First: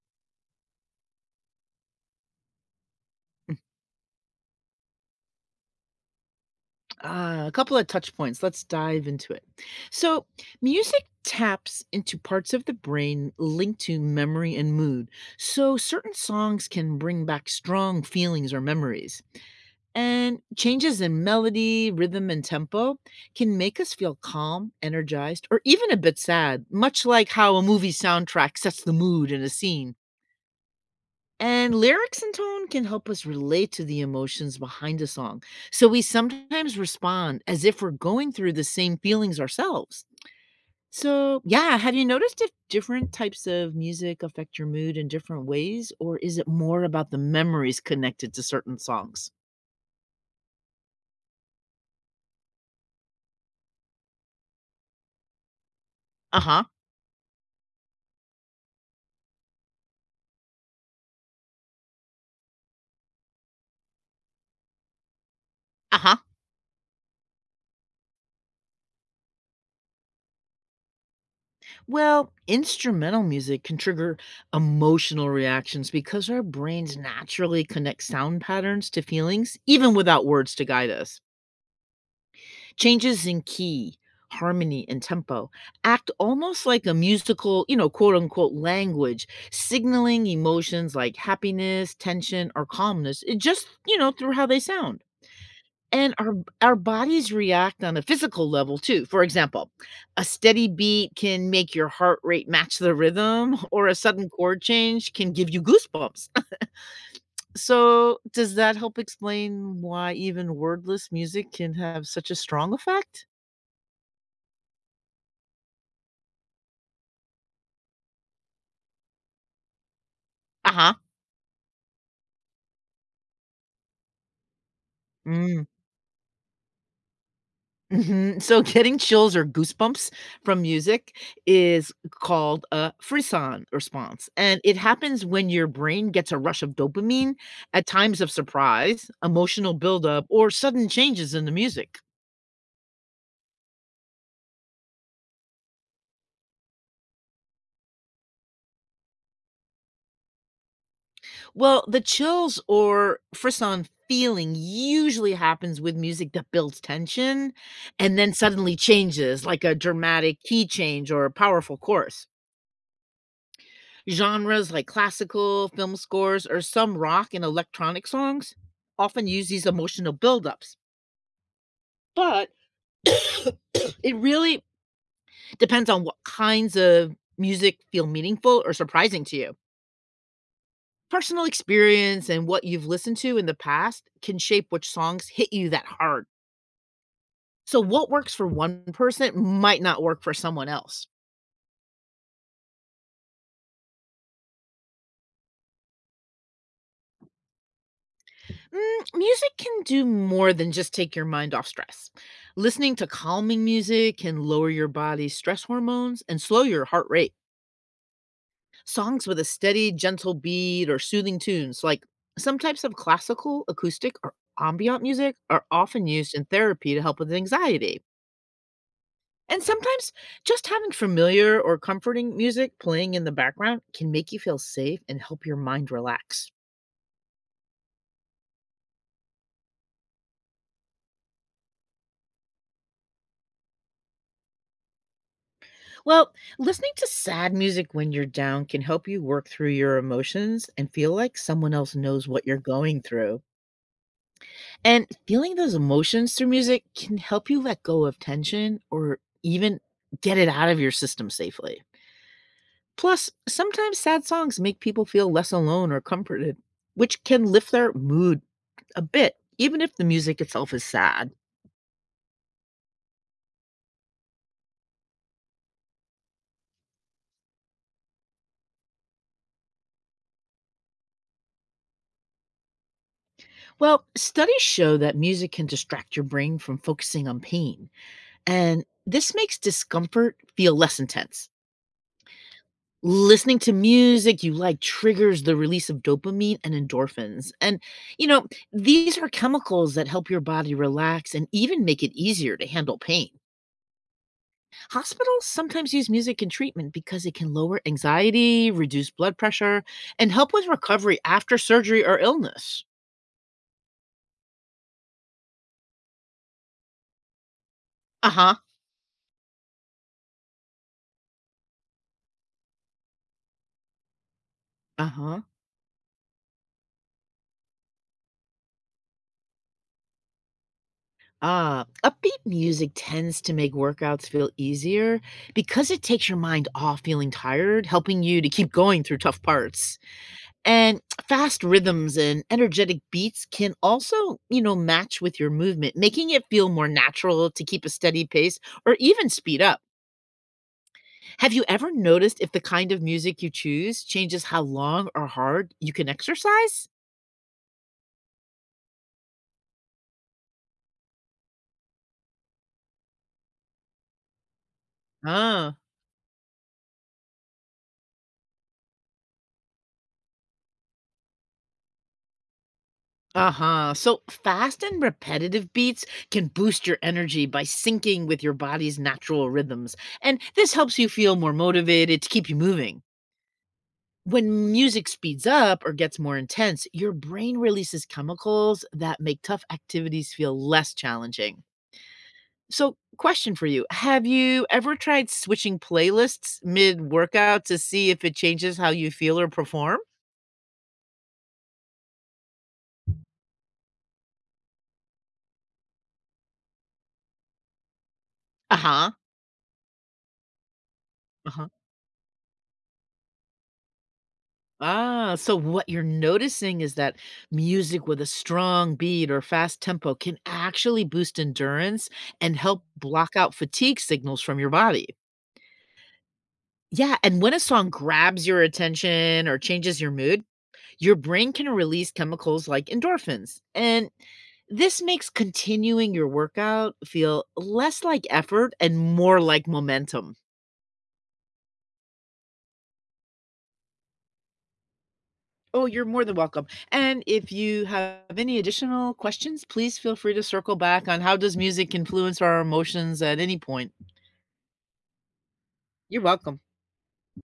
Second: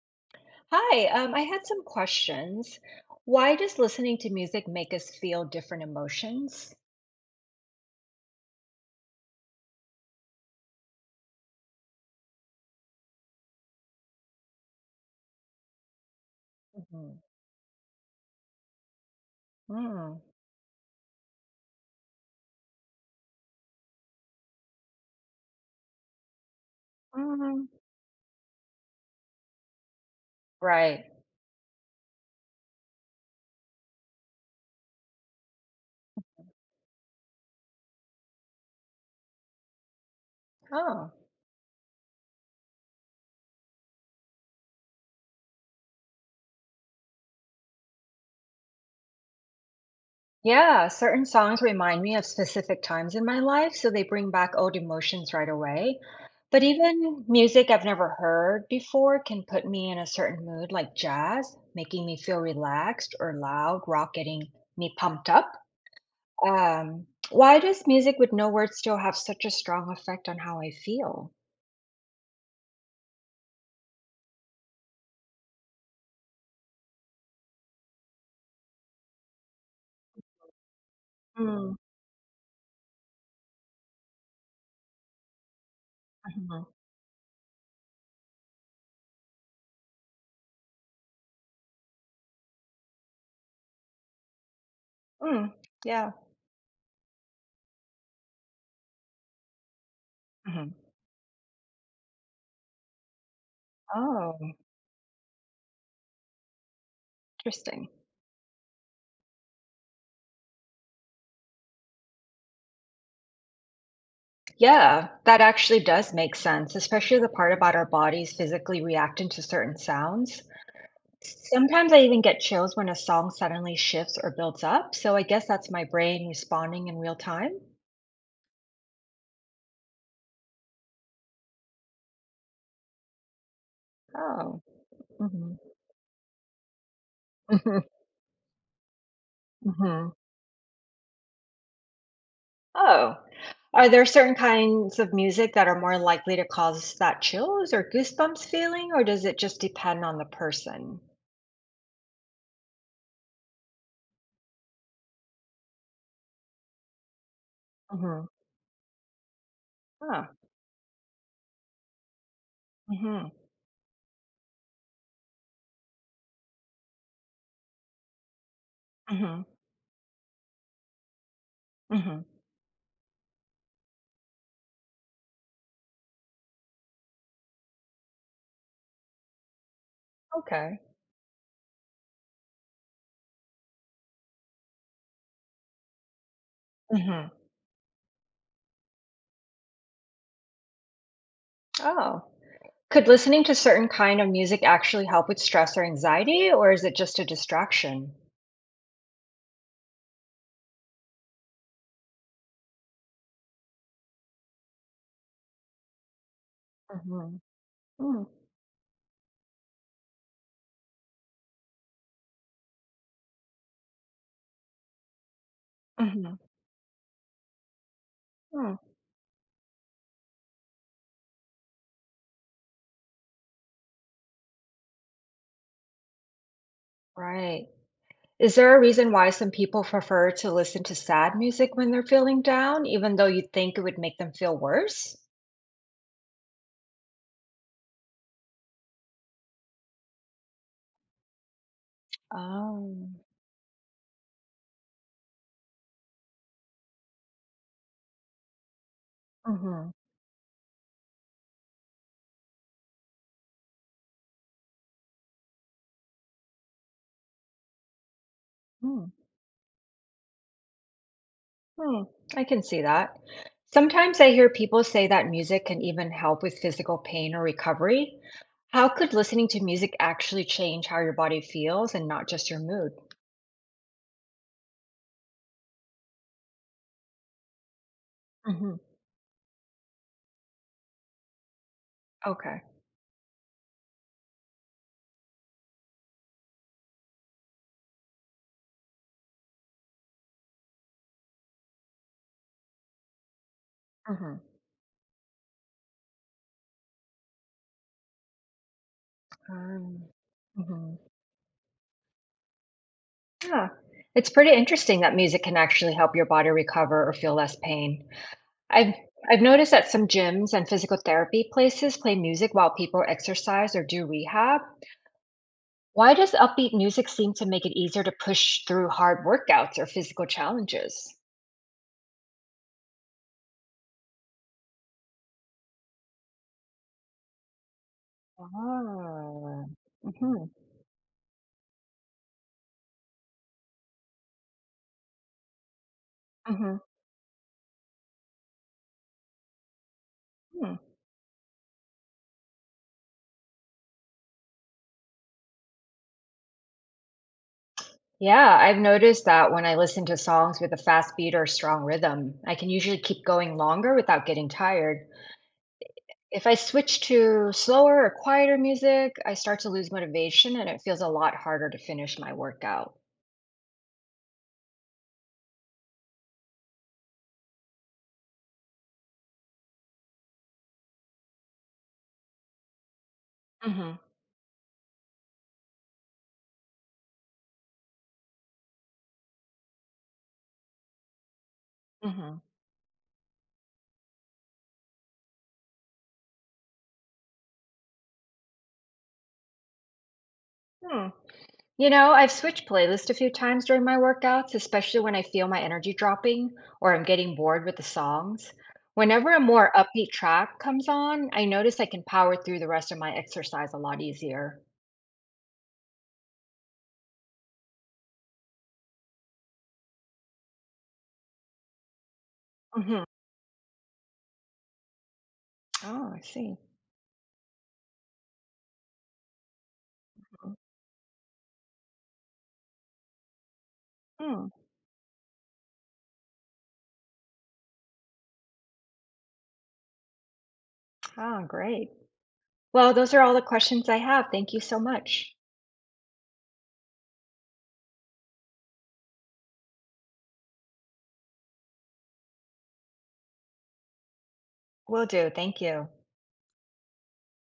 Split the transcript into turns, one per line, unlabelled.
Hi, I had some questions. Why does listening to music make us feel different emotions?
Ah, a couple of touch points. Let's dive into it. So, music taps into parts of the brain linked to memory and mood. So, certain songs can
Hmm.
bring back strong feelings or memories.
Mm.
And changes in melody, rhythm, and tempo can make us feel calm, energized, or even a bit sad, much like how a
Mm.
movie soundtrack sets the mood in a scene.
Right.
And lyrics and tone can help us relate to the emotions behind a song. So we sometimes respond as if we're going through the same feelings ourselves.
Oh,
So, yeah, have you noticed if different types of music affect your mood in different ways, or is it more about the memories connected to certain songs?
yeah. Certain songs remind me of specific times in my life, so they bring back old emotions right away.
Uh
But
huh.
even music I've never heard before can put me in a certain mood, like jazz, making me feel relaxed, or loud rock getting me pumped up.
Uh huh.
Why does music with no words still have such a strong effect on how I feel?
Well, instrumental music can trigger emotional reactions because our brains naturally connect sound patterns to feelings, even without words to guide us.
Mm,
Changes in key, harmony, and tempo act
mhm.
almost like a musical, quote unquote language, signaling emotions like happiness, tension, or calmness, it just, through how they sound.
Mm, yeah.
And our bodies react on a physical level too. For example, a steady
Mhm.
beat can make your heart rate match the rhythm, or a sudden
Oh,
chord change can give you goosebumps.
interesting.
So, does that help explain why even wordless music can have such a strong effect?
Yeah, that actually does make sense, especially the part about our bodies physically reacting to certain sounds.
Uh huh.
Sometimes I even get chills when a song suddenly shifts or builds up, so I guess
Mm,
that's my brain responding in real time.
mhm. So getting chills or goosebumps from music is called a frisson response,
Oh.
and it happens when
Hmm.
your brain gets a rush of dopamine at times of surprise, emotional buildup, or sudden changes in the music.
Oh, are there certain kinds of music that are more likely to cause that chills or goosebumps feeling, or does it just depend on the person?
Well, the chills or frisson feeling usually happens with music that builds tension and
Mm-hmm.
then suddenly changes, like a
Oh.
dramatic key change or a powerful chorus.
Mm-hmm.
Genres like classical, film scores, or some rock and electronic songs often
Mm-hmm.
use these emotional buildups.
Mm-hmm.
But it really depends on what kinds of music feel meaningful or surprising to you.
Okay.
Personal experience and what you've listened to in the past can shape which songs hit you that hard.
Mm-hmm.
So, what works for one person might not work for someone else.
Oh. Could listening to certain kind of music actually help with stress or anxiety, or is it just a distraction?
Mm, music can do more than just take your mind off stress. Listening to calming music can lower your body's stress hormones and slow your heart rate.
Mm-hmm. Mm-hmm.
Songs with a steady, gentle beat or soothing tunes, like some types of classical, acoustic, or ambient music, are often
Mm-hmm.
used in therapy to help with anxiety.
Mm.
And sometimes just having familiar or comforting music playing in the background can make you feel safe and help your mind relax.
Right. Is there a reason why some people prefer to listen to sad music when they're feeling down, even though you think it would make them feel worse?
Well, listening to sad music when you're down can help you work through your emotions and feel like someone else knows what you're going
Oh.
through. And feeling those emotions through music can help you let go of tension or even
Mhm.
get it out of your system safely. Plus, sometimes sad songs make people feel less alone or comforted, which can lift their mood a
Mm.
bit, even if the music itself is sad.
Hmm, I can see that. Sometimes I hear people say that music can even help with physical pain or recovery. How could listening to music actually change how your body feels and not just your mood?
Well, studies show that music can distract your brain from focusing on pain.
Mhm.
And this makes discomfort feel less intense.
Okay.
Listening to music you like triggers the release of dopamine and endorphins. And, you know, these are chemicals that help your body relax and even make it easier to handle pain.
Mhm.
Hospitals sometimes use music in treatment because it can lower anxiety, reduce blood pressure,
Um,
and help with
Mhm.
recovery after surgery or illness.
Yeah, it's pretty interesting that music can actually help your body recover or feel less pain.
Uh huh.
I've I've noticed that some gyms and physical therapy places play music while people exercise or do rehab.
Uh huh.
Why does upbeat music seem to make it easier to push through hard workouts or physical challenges?
Ah, upbeat music tends to make workouts feel easier because it takes your mind off feeling tired, helping you to keep going through tough
Ah,
parts.
mhm,
And fast rhythms and energetic beats can also, match with your movement, making it feel
mhm,
more natural to keep a steady pace or even speed up.
hmm.
Have you ever noticed if the kind of music you choose changes how long or hard you can exercise?
Yeah, I've noticed that when I listen to songs with a fast beat or strong rhythm, I can usually keep going longer without getting tired.
Oh.
If I switch to slower or quieter music, I start to lose motivation and it feels a lot harder to finish my workout.
Uh-huh. So fast and repetitive beats can boost your energy by syncing with your body's natural rhythms. And this helps you feel more motivated to keep you moving.
Mm-hmm.
When music speeds up or gets more intense, your brain releases chemicals that make tough activities feel less challenging. So, question for you: have you ever tried switching playlists mid workout to see if it changes how you feel or perform?
Mm-hmm. You know, I've switched playlists a few times during my workouts, especially when I feel my energy dropping or I'm getting bored with the songs.
Uh-huh,
Whenever a more upbeat track comes on, I
uh-huh.
notice I can power through the rest of my exercise a lot easier.
Ah, so what you're noticing is that music with a strong beat or fast tempo can actually boost endurance and help
Hmm.
block out fatigue signals from your body.
Oh, I see.
Yeah, and when a song grabs your attention or changes your mood, your brain can release chemicals like endorphins, and
Hmm.
this makes continuing your workout feel less like effort and more like momentum.
Ah, great. Well, those are all the questions I have. Thank you so much.
Oh, you're more than welcome. And if you have any additional questions, please feel free to circle back on how does music influence our emotions at any point.
Will do. Thank you.
You're welcome.